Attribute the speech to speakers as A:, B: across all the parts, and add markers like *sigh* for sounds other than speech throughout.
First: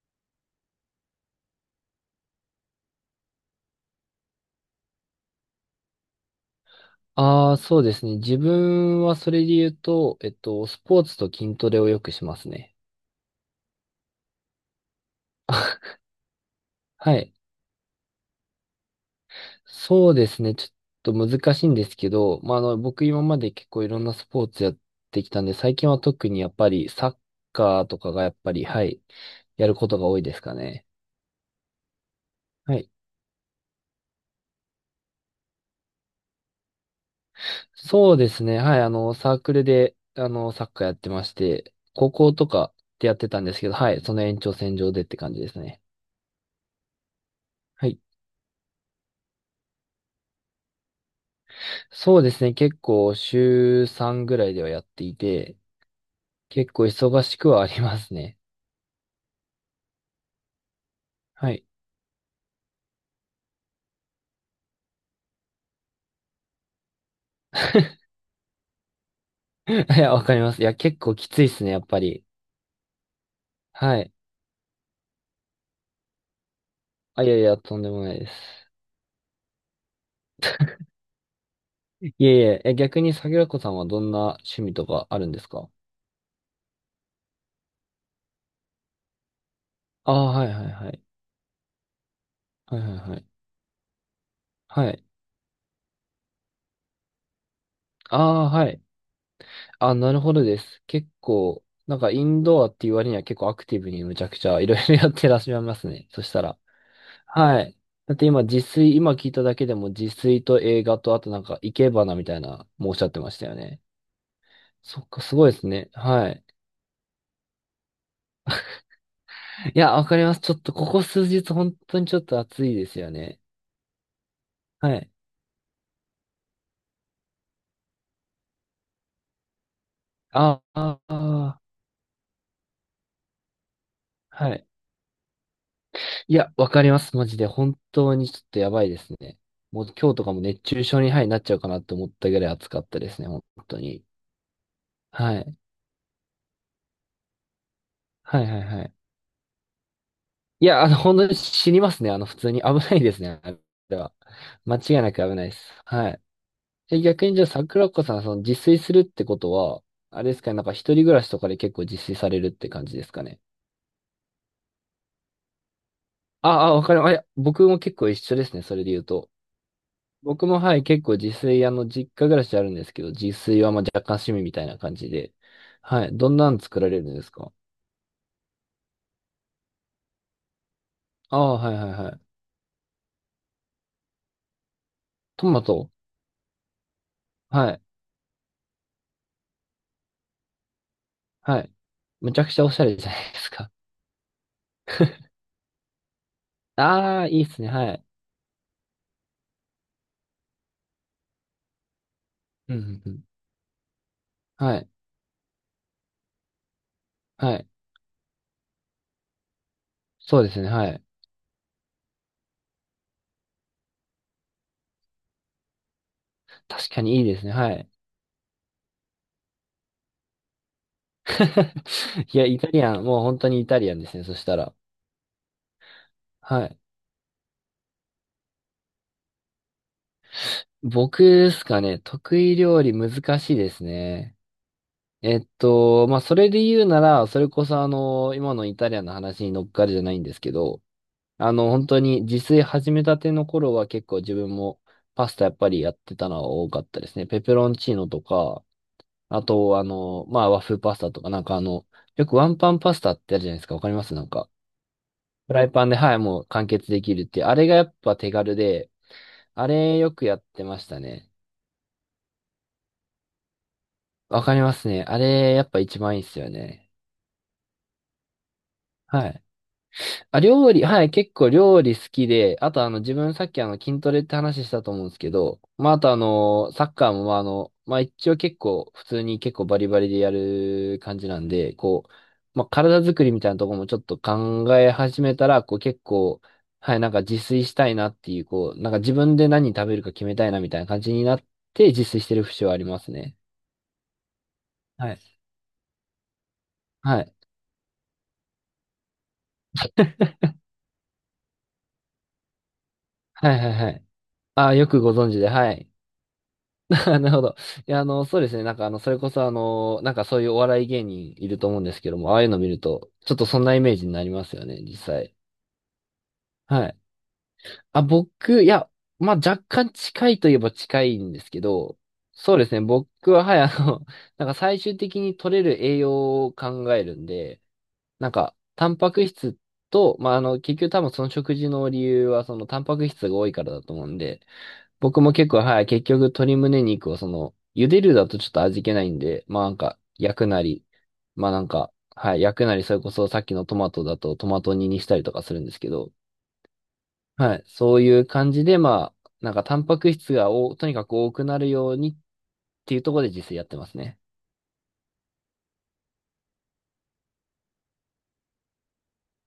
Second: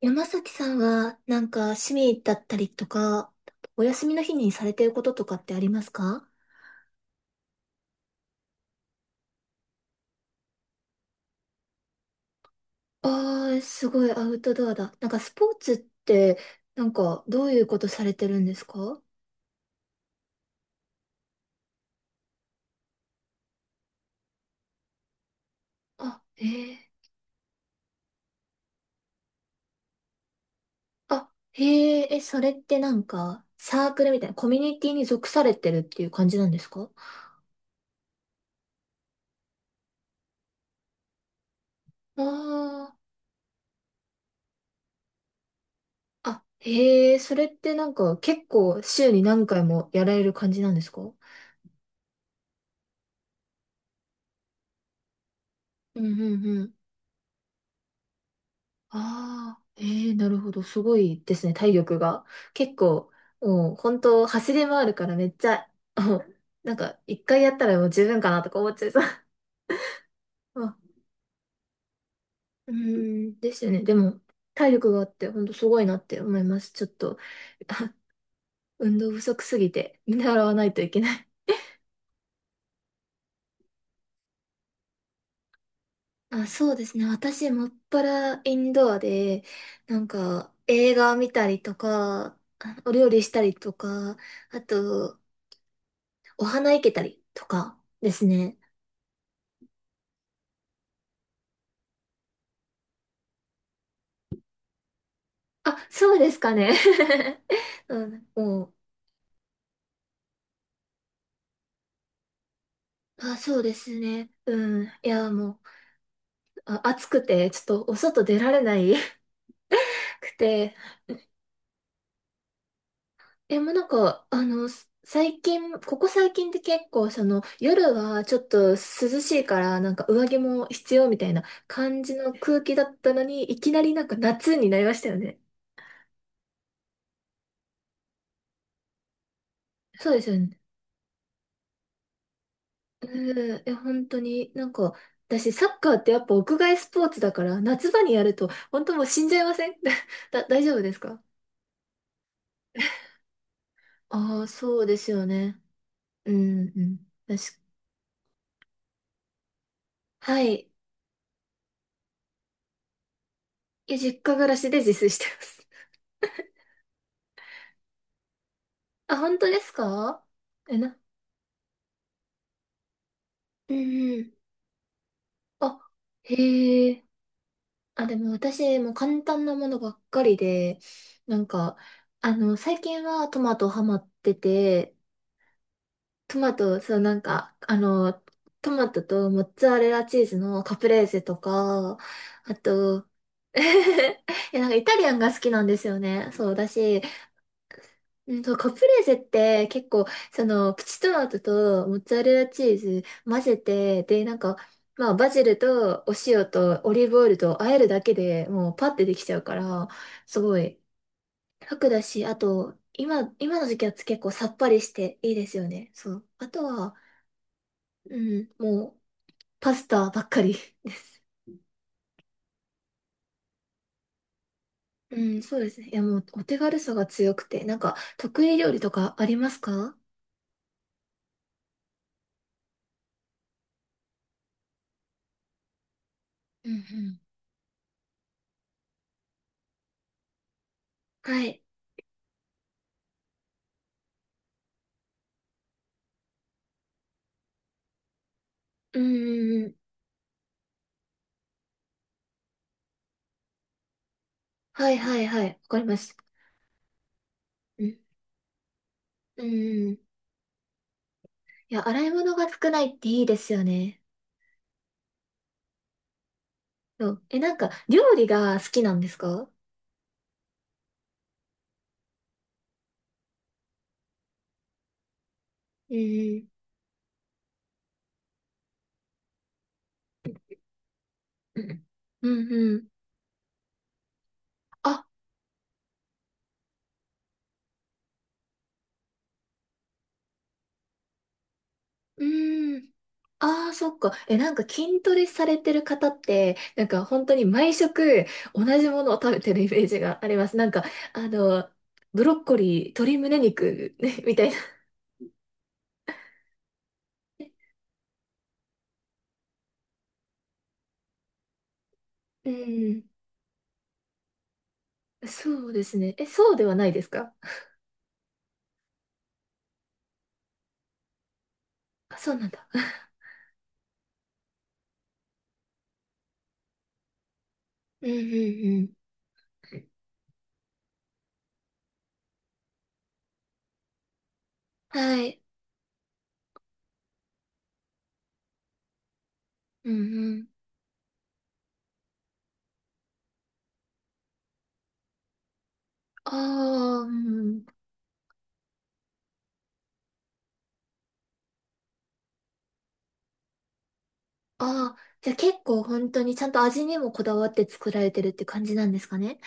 A: 山崎さんは、趣味だったりとか、お休みの日にされてることとかってありますか？
B: ああ、そうですね。自分はそれで言うと、スポーツと筋トレをよくしますね。
A: ああー、すごいアウトドアだ。スポーツっ
B: *laughs*
A: て、
B: はい。
A: どういうことされてるんですか？
B: そうですね。ちょっと難しいんですけど、まあ、僕今まで結構いろんなスポーツやってきたんで、最近は
A: あ、
B: 特に
A: へ
B: やっぱ
A: え。
B: りサッカーとかがやっぱり、はい、やることが多いですかね。
A: あ、へえ、え、それっ
B: は
A: て
B: い。
A: なんか、サークルみたいな、コミュニティに属されてるっていう感じなんですか？
B: そうですね。はい。サークルで、サッカーやってまして、高
A: あ
B: 校とか
A: あ
B: でやってたんですけど、はい。その延長線上でって感じですね。
A: ー、あ、へえ、それってな
B: は
A: ん
B: い
A: か、結構、週に何回もやられる感じなんですか？う
B: そうですね。結構週3ぐらいではやっていて、
A: んう
B: 結
A: ん。
B: 構忙しくはありますね。
A: ああ、ええ、なるほど。すごいです
B: は
A: ね、
B: い。
A: 体力が。結構、もう本当走り回るからめっちゃ、もうなんか一回やったらもう十
B: *laughs*
A: 分かなとか思っちゃいそう。
B: いや、わかります。い
A: あ、
B: や、結構きついですね、やっぱり。
A: うーん、ですよね。で
B: はい。
A: も、体力があって本当すごいなって思います。ちょっと、
B: あ、いやいや、
A: *laughs*
B: とんで
A: あ、
B: もないです。
A: 運動不足すぎて見習わないといけない。
B: いえいえ、え、逆に桜子さんはどんな趣味とかあるんですか？
A: あ、そうですね。私、もっぱらインドアで、なん
B: ああ、はい
A: か
B: はいは
A: 映
B: い。
A: 画見たりとか、あ、
B: はいは
A: お料
B: いは
A: 理
B: い。
A: したりとか、あ
B: はい。
A: と、お花いけたりとかで
B: あ
A: す
B: あ、
A: ね。
B: はい。あ、なるほどです。結構、なんかインドアっていう割には結構アクティブにむちゃくちゃいろいろやってらっしゃいま
A: あ、
B: すね。
A: そう
B: そ
A: で
B: し
A: す
B: た
A: か
B: ら。
A: ね。*laughs*
B: はい。
A: う
B: だって
A: ん、
B: 今、自
A: もう、
B: 炊、今聞いただけでも自炊と映画と、あとなんか、生け花みたいな、もうおっしゃってま
A: あ、
B: したよ
A: そうで
B: ね。
A: すね。うん。
B: そ
A: い
B: っか、
A: や、
B: すごいで
A: も
B: すね。はい。
A: う、あ、暑くて、ちょっとお外出られない *laughs*
B: いや、わかり
A: く
B: ます。ちょっと、
A: て。
B: ここ数日、本当にちょっと暑いですよね。
A: え、もうなんか、
B: はい。
A: 最近、ここ最近って結構、その、夜はちょっと涼しいから、なんか上着
B: あ
A: も必
B: あ、
A: 要みたいな
B: あー
A: 感じの空気だったのに、いきなりなんか
B: は
A: 夏
B: い。
A: になりましたよね。
B: いや、わかります。マジで。本当にちょっとやばいですね。もう
A: そ
B: 今
A: う
B: 日
A: で
B: と
A: す
B: か
A: よ
B: も
A: ね。
B: 熱中症に、はい、なっちゃうかなって思ったぐらい暑かったですね。
A: う
B: 本
A: ん、え、
B: 当に。
A: 本当に、なんか、
B: は
A: 私、
B: い。
A: サッカーってやっぱ屋外スポーツだから、夏場にやる
B: はい、
A: と、
B: はい、は
A: 本
B: い。
A: 当もう死んじゃいません？ *laughs* だ、大
B: い
A: 丈夫
B: や、
A: です
B: 本
A: か？
B: 当に死にますね。普通に危ないですね。あれは。
A: ああ、
B: 間
A: そ
B: 違
A: うで
B: い
A: す
B: なく
A: よ
B: 危ないで
A: ね。
B: す。はい。
A: うん、うん。
B: え、逆にじゃあ、
A: 確か、
B: 桜子さん、その、自炊するってことは、あれです
A: は
B: かね、なん
A: い。
B: か一人暮らしとかで結構自炊されるって感じですかね。
A: いや、実家暮らしで自炊してます。
B: ああ、わかる。あ、いや、僕も結構一緒ですね。それで言う
A: *laughs* あ、
B: と。
A: 本当ですか？
B: 僕も、は
A: え、
B: い、
A: な、
B: 結構自炊、実家暮らしあるんですけど、自炊は
A: う
B: まあ若
A: ん
B: 干
A: う
B: 趣味
A: ん。
B: みたいな感じで。
A: あ、
B: はい。どんなん作
A: へ
B: られる
A: え。
B: んですか？
A: あ、でも私、もう簡単なものばっかりで、
B: あ
A: なん
B: あ、はい
A: か、
B: はいはい。
A: あの、最近はトマトハマってて、
B: トマト。
A: トマト、そう、なんか、
B: は
A: あ
B: い。
A: の、トマトとモッツァレラチーズのカプレーゼと
B: はい。
A: か、
B: むちゃく
A: あ
B: ちゃおしゃれ
A: と、
B: じゃないです
A: *laughs*
B: か。
A: いや、なんかイタリアンが好きなんですよね。そうだし、
B: ああ、いいっすね。はい。
A: うんと、カプレーゼって結構、その、プチトマトとモッツァレラチ
B: う
A: ー
B: んう
A: ズ
B: んうん
A: 混ぜて、で、なんか、
B: はい。
A: まあ、バジルとお塩とオリーブオイルと
B: はい。
A: 和えるだけでもうパッてできちゃうから、す
B: そうで
A: ご
B: すね。
A: い
B: はい。
A: 楽だし、あと、今、今の時期は結構さっぱりしていいですよね。そう。あと
B: 確
A: は、
B: かにいいですね。はい。
A: うん、もう、パスタばっかりです。
B: *laughs* いや、イタリアン、もう本当にイタリアンですね。そしたら。
A: *laughs* うん、そうですね。いや、もう、お手
B: は
A: 軽
B: い。
A: さが強くて、なんか、得意料理とかありますか？
B: 僕ですかね。得意料理難しいですね。まあ、それで
A: うんう
B: 言うな
A: ん。
B: ら、それこそ今のイタリアンの話に乗っかるじゃないんですけど、
A: はい。
B: 本当に自炊始めたての頃は結構自分もパスタやっぱりやってたのは多かったですね。ペペロンチーノとか、
A: うん
B: あ
A: うんうん。
B: と、まあ、和風パスタとか、なんかあの、よくワンパンパスタってあるじゃないですか。わかりますなんか、
A: はいはいはい。
B: フ
A: わ
B: ライ
A: かり
B: パン
A: ま
B: で、は
A: し
B: い、
A: た。
B: もう完結できるって、あれがや
A: う
B: っ
A: ん。
B: ぱ手軽で、
A: うん
B: あ
A: うん。
B: れ
A: い
B: よくやってましたね。
A: や、洗い物が少ないっていいですよね。
B: わかりますね。あれ、やっぱ一番いいっすよね。
A: そう。え、なんか、料理が好きなんです
B: はい。
A: か？
B: あ、料理、はい、結構料理好きで、あとあの、自分さっきあの、筋トレって話したと思うんですけど、まあ、
A: う
B: あとあ
A: ん
B: の、サッカーもまあ、まあ、一応結構、普通に結構バリバリでやる感じなん
A: う
B: で、
A: ん。
B: こう、
A: うん
B: まあ、
A: うん。
B: 体作りみたいなところもちょっと考え
A: あ、
B: 始めたら、こう結構、はい、なんか自炊したいなっていう、こう、なんか自分で何食べるか決めたいなみたいな感じになって、自炊
A: う
B: してる節はあり
A: ん。
B: ますね。
A: ああ、そっか。え、なんか筋
B: は
A: ト
B: い。
A: レされてる方って、なんか
B: は
A: 本当
B: い。
A: に毎食同じものを食べてるイメージがあります。なんか、あの、ブロッコリー、鶏胸
B: はいはいは
A: 肉、
B: い。
A: ね、みたいな。
B: ああ、よくご存知で、はい。あなるほど。いや、そうですね。なんか、それこそ、なんかそういうお笑い芸人いると思うんですけども、ああ
A: *laughs*
B: いう
A: う
B: の見る
A: ん。
B: と、ちょっとそんなイメージになりますよね、実際。
A: そうですね。え、そうではな
B: は
A: い
B: い。
A: ですか？
B: あ、僕、いや、まあ、若干近いといえば近いんですけど、
A: *laughs* あ、そうなん
B: そうで
A: だ。
B: すね。
A: *laughs*
B: 僕は、はい、*laughs* なんか最終的に取れる栄養を考えるんで、
A: うんう
B: なんか、
A: んう
B: タ
A: ん。
B: ンパク質と、まあ、結局多分その食事の理由は、そのタンパク質が多いからだと思うんで、
A: は
B: 僕も
A: い。
B: 結構、はい、結局鶏胸肉をその、茹でるだとちょっと味気ないんで、まあなん
A: うん
B: か、
A: う
B: 焼
A: ん。
B: くなり、まあなんか、はい、焼くなり、それこそさっきのトマトだとトマト煮にしたりとかするんですけど、
A: ああ、う
B: は
A: ん。
B: い、そういう感じで、まあ、なんかタンパク質がお、とにかく多くなるようにっていうところで自炊やってますね。
A: ああ、じゃあ結構本当にちゃんと味にもこだわって作られてるって感じなんですかね？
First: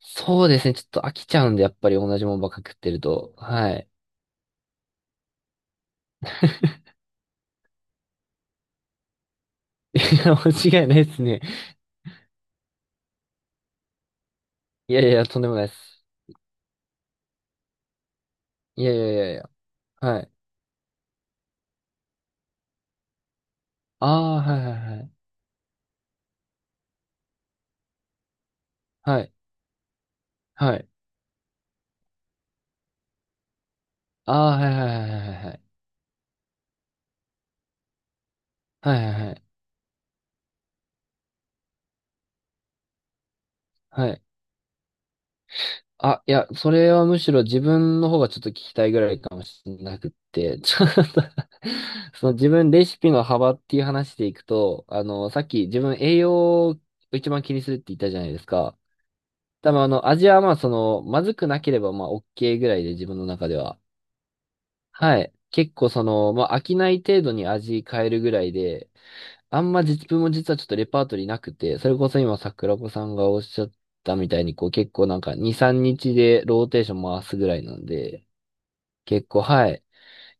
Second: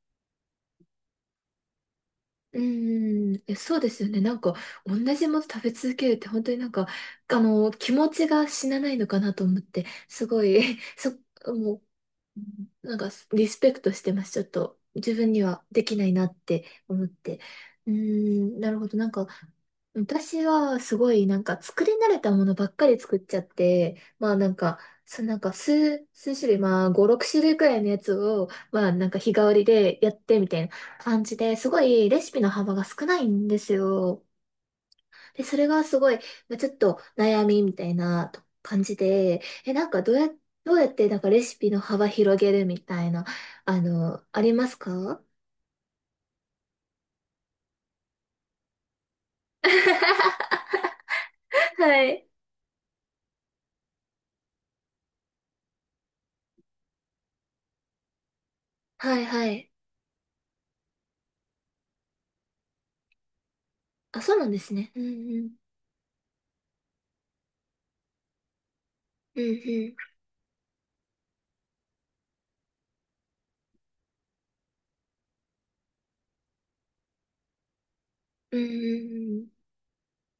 B: そうですね、ちょっと飽きちゃうんで、やっぱり同じもんばっか
A: う
B: 食ってる
A: ー
B: と、
A: ん、え、
B: は
A: そうで
B: い。
A: すよね。なんか、同じもの食べ続けるって本当になんか、あの、気持ちが死なないのかなと思って、
B: *laughs* い
A: す
B: や、
A: ごい、
B: 間違い
A: *laughs*
B: ない
A: そ、
B: ですね。
A: もうなんかリスペクトしてます。ちょっと
B: いやい
A: 自
B: や、
A: 分
B: と
A: に
B: んでも
A: は
B: ないで
A: できな
B: す。
A: いなって思って。うーん、なる
B: い
A: ほ
B: や
A: ど。
B: い
A: なん
B: やい
A: か
B: やいや、はい。
A: 私はすごいなんか作り慣れたものばっかり作っちゃって、
B: あ
A: ま
B: あ、
A: あなん
B: はいは
A: か、
B: いはい。
A: 数種類、まあ5、6種類くらいのやつを、まあなんか
B: は
A: 日
B: い。
A: 替わりでやってみたい
B: は
A: な
B: い
A: 感じですごいレシピの幅が少ないんですよ。
B: ああ、はいはいはいは
A: で、
B: いは
A: そ
B: い。
A: れがすごい、まあ、ちょっと悩みみたいなと感
B: は
A: じ
B: いはいは
A: で、
B: い。
A: え、どうやってなんかレシピの幅広げるみたいな、あ
B: はい。
A: の、ありますか？
B: あ、いや、それはむしろ自分の方がちょっと聞きたいぐらいかもしれなくっ
A: *laughs*
B: て、*laughs* ちょっと
A: は
B: *laughs*
A: い。
B: その自分レシピの幅っていう話でいくと、さっき自分栄養を一番気にするって言ったじゃないですか。
A: はいはい。
B: 多分味はまあその、まずくなければまあ OK ぐらいで自分の中では。
A: あ、そうなんですね。うん
B: はい。
A: うん。
B: 結構その、まあ飽きない程度に味変えるぐらいで、
A: う
B: あんま
A: ん
B: 実分も実はちょっとレパートリーなくて、それこそ今桜子さんがおっしゃったみたいに、こう結構なんか2、3日でローテーション回すぐらいなんで、
A: うん。うん
B: 結
A: うんう
B: 構
A: ん。
B: はい。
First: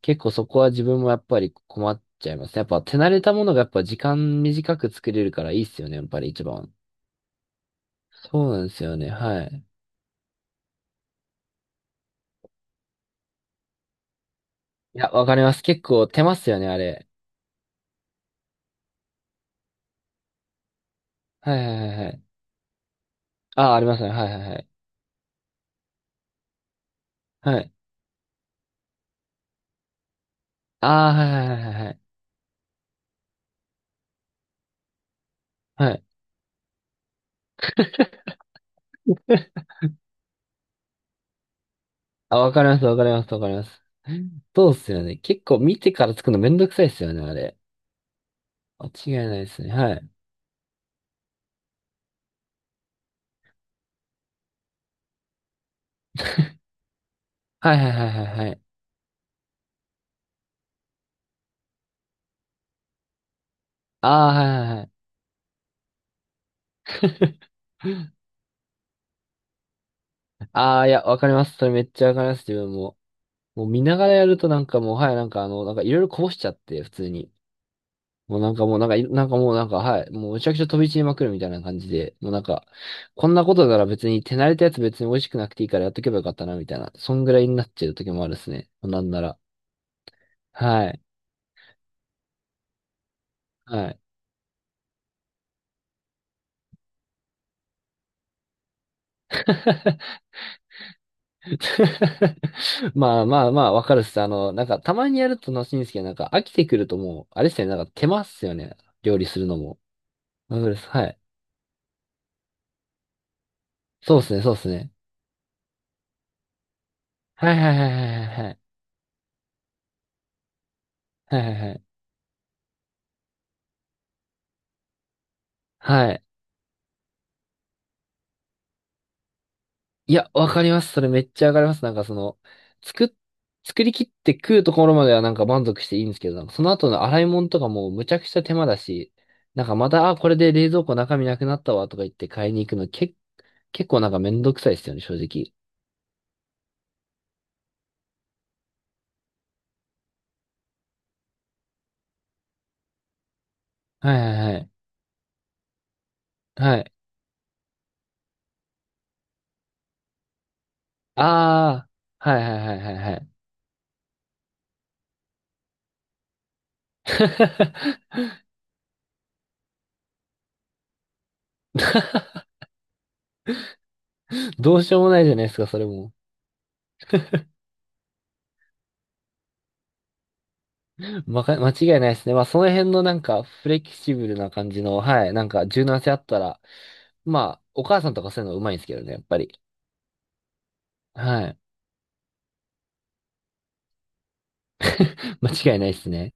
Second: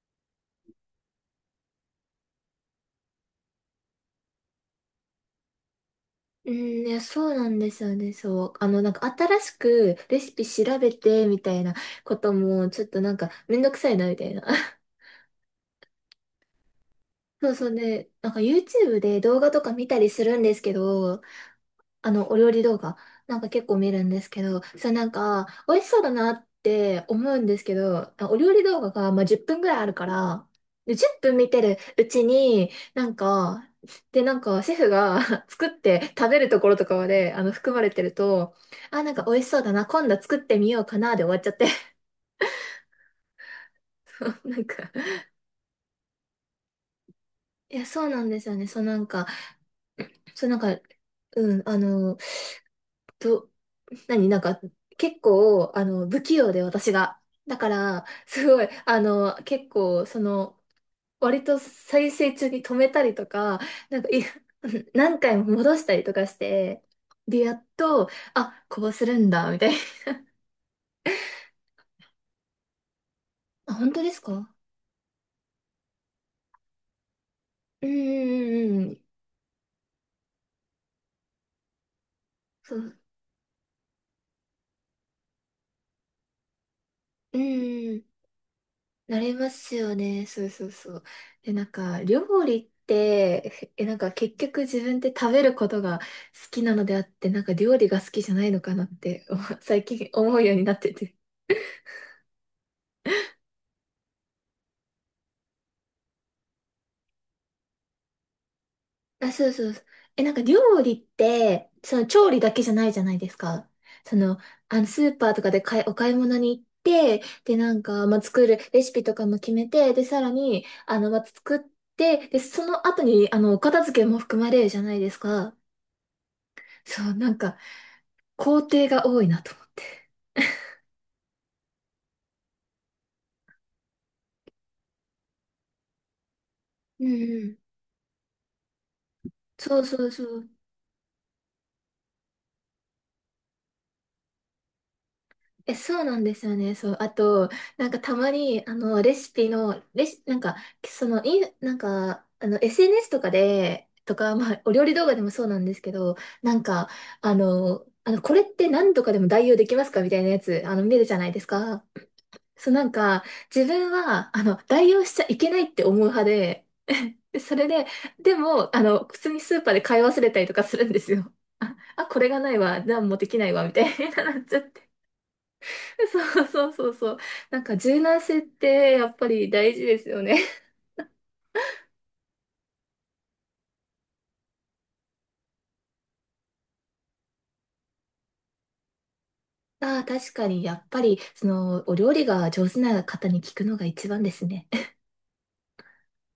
B: 結構そこは自分もやっぱり困っちゃいますね。やっぱ手慣れたものがやっぱ時間短く作れるからいいっすよね、やっぱり一
A: うん、
B: 番。
A: いや、そうなんですよね。そ
B: そ
A: う。
B: うな
A: あ
B: んで
A: の、
B: す
A: なん
B: よ
A: か
B: ね、
A: 新
B: は
A: し
B: い。
A: くレシピ調べてみたいなことも、ちょっとなんかめんどくさいなみたいな。*laughs*
B: いや、わかります。結構手ますよね、あれ。
A: そうそうね。なんか YouTube で動画とか見たりするんですけど、
B: はいはいはい
A: あ
B: はい。
A: の、お料理動画なんか結
B: ああ、
A: 構
B: あり
A: 見
B: ます
A: るん
B: ね。
A: で
B: は
A: す
B: い
A: け
B: はいは
A: ど、
B: い。
A: それなんか、美味しそうだなって思うんで
B: は
A: す
B: い。
A: けど、お料理動画がまあ10分ぐらいあるから、
B: あ
A: で、
B: あ、
A: 10
B: はい
A: 分
B: はい
A: 見
B: は
A: て
B: いは
A: る
B: いはい。
A: うちに、なんか、で、なんか、シェフが *laughs* 作っ
B: はい
A: て食べるところとかまで、あの、含まれてると、あ、なんか美味しそうだな、今度作ってみようかな、で終わっちゃって。
B: あ、わかります、わかります、わかります。
A: *laughs* なん
B: そうっ
A: か、
B: すよね。結構見てから作るのめんどくさいっすよね、あれ。
A: いや、そうなんですよね。そう
B: 間
A: なん
B: 違
A: か、
B: いないですね。はい。
A: そうなんか、うん、あの、と、何、なんか、結構、あの、不器用で私が。だか
B: はいはい
A: ら、
B: はいは
A: す
B: いはい。
A: ごい、あの、結構、その、割と再生中に止めたりとか、なん
B: あ
A: か、い
B: あ、はいはいは
A: *laughs*
B: い。
A: 何回も戻したりとかして、で、やっと、あ、こうするんだ、みたいな。
B: *laughs* ああ、いや、わかります。それめっちゃわかります、自分も。もう
A: あ、
B: 見
A: 本
B: な
A: 当
B: が
A: で
B: ら
A: す
B: やると
A: か？
B: なんかもう、はい、なんかあの、なんかいろいろこぼしちゃって、普通に。
A: うん
B: もうなん
A: う
B: かも
A: ん
B: う
A: う
B: な
A: ん
B: ん
A: う
B: か
A: ん。
B: い、なんかもうなんか、はい、もうむちゃくちゃ飛び散りまくるみたいな感じで、もうなんか、
A: そう。
B: こんなことなら別に手慣れたやつ別に美味しくなくていいからやっとけばよかったな、みたいな。そんぐ
A: う
B: ら
A: ん
B: いになっちゃ
A: う
B: う
A: ん。
B: 時もあるっすね。なん
A: な
B: な
A: り
B: ら。
A: ますよね。そうそう
B: は
A: そ
B: い。
A: う。で、なんか、料理って、え、
B: は
A: なん
B: い。
A: か結局自分って食べることが好きなのであって、なんか料理が好きじゃないのかなって、*laughs* お最近
B: *laughs*
A: 思うようになってて。
B: *laughs* まあまあまあ、わかるっす。なんか、たまにやると楽しいんですけど、なんか、飽きてくるともう、あれっすね、なんか、手間っすよね。料理
A: あ、
B: する
A: そう
B: の
A: そう
B: も。
A: そう。え、なんか
B: わかるっ
A: 料
B: す。
A: 理っ
B: はい。
A: て、その調理だけじゃないじゃないですか。そ
B: そうっす
A: の、
B: ね、そうっす
A: あの、
B: ね。
A: スーパーとかで買い、お買い物に行って、
B: は
A: で、
B: い
A: な
B: はい
A: ん
B: はいは
A: か、まあ、
B: いはい
A: 作
B: は
A: る
B: い。
A: レシピとかも決めて、で、さらに、あの、まあ、
B: はいはい
A: 作っ
B: はい。
A: て、で、その後に、あの、お片付けも含まれるじゃないですか。
B: はい。
A: そう、なんか、工程が多いなと思って。
B: いや、わかります。それめっちゃわかります。なんか、その、作っ、作り切って食うところまではなんか満足していいんですけど、なんかその後の
A: う
B: 洗
A: ん
B: い
A: う
B: 物とか
A: ん。
B: もうむちゃくちゃ手間だし、なんか
A: そう
B: ま
A: そう
B: た、あ、
A: そ
B: これ
A: う。
B: で冷蔵庫中身なくなったわとか言って買いに行くの、結構なんかめんどくさいっすよね、正直。
A: え、そうなんですよね。そう。あと、なんかたまに、あの、レシピの、レシ、なんか、その、い、なんか、あの、SNS とかで、
B: は
A: と
B: い
A: か、
B: は
A: ま
B: いは
A: あ、
B: い。
A: お料理動画でもそうなんですけど、なん
B: は
A: か、
B: い。
A: あの、これって何とかでも代用できますかみたいなやつ、あの、見るじゃないですか。
B: ああ、はいはい
A: そう、
B: はい
A: な
B: は
A: ん
B: いは
A: か、
B: い。
A: 自分は、あの、代用しちゃいけないって思う派で、で、それで、でも、あの、普通にスーパーで買い忘れたりとかするんですよ。あ、あ、これがないわ、何もできないわ、みたいななっち
B: *laughs*
A: ゃっ
B: どう
A: て。
B: しようもないじゃないですか、それ
A: *laughs*
B: も。
A: そうそうそうそう。なんか柔軟性ってやっぱり大事ですよね。
B: 間違いないですね。まあ、その辺のなんか、フレキシブルな感じの、はい、なんか、柔軟性あったら、まあ、お母さんとかそういうのうまいんですけどね、やっぱり。
A: ああ、確かに、やっぱり、そ
B: はい。
A: の、お料理が上手な方に聞くのが一番ですね。
B: *laughs* 間違いないですね。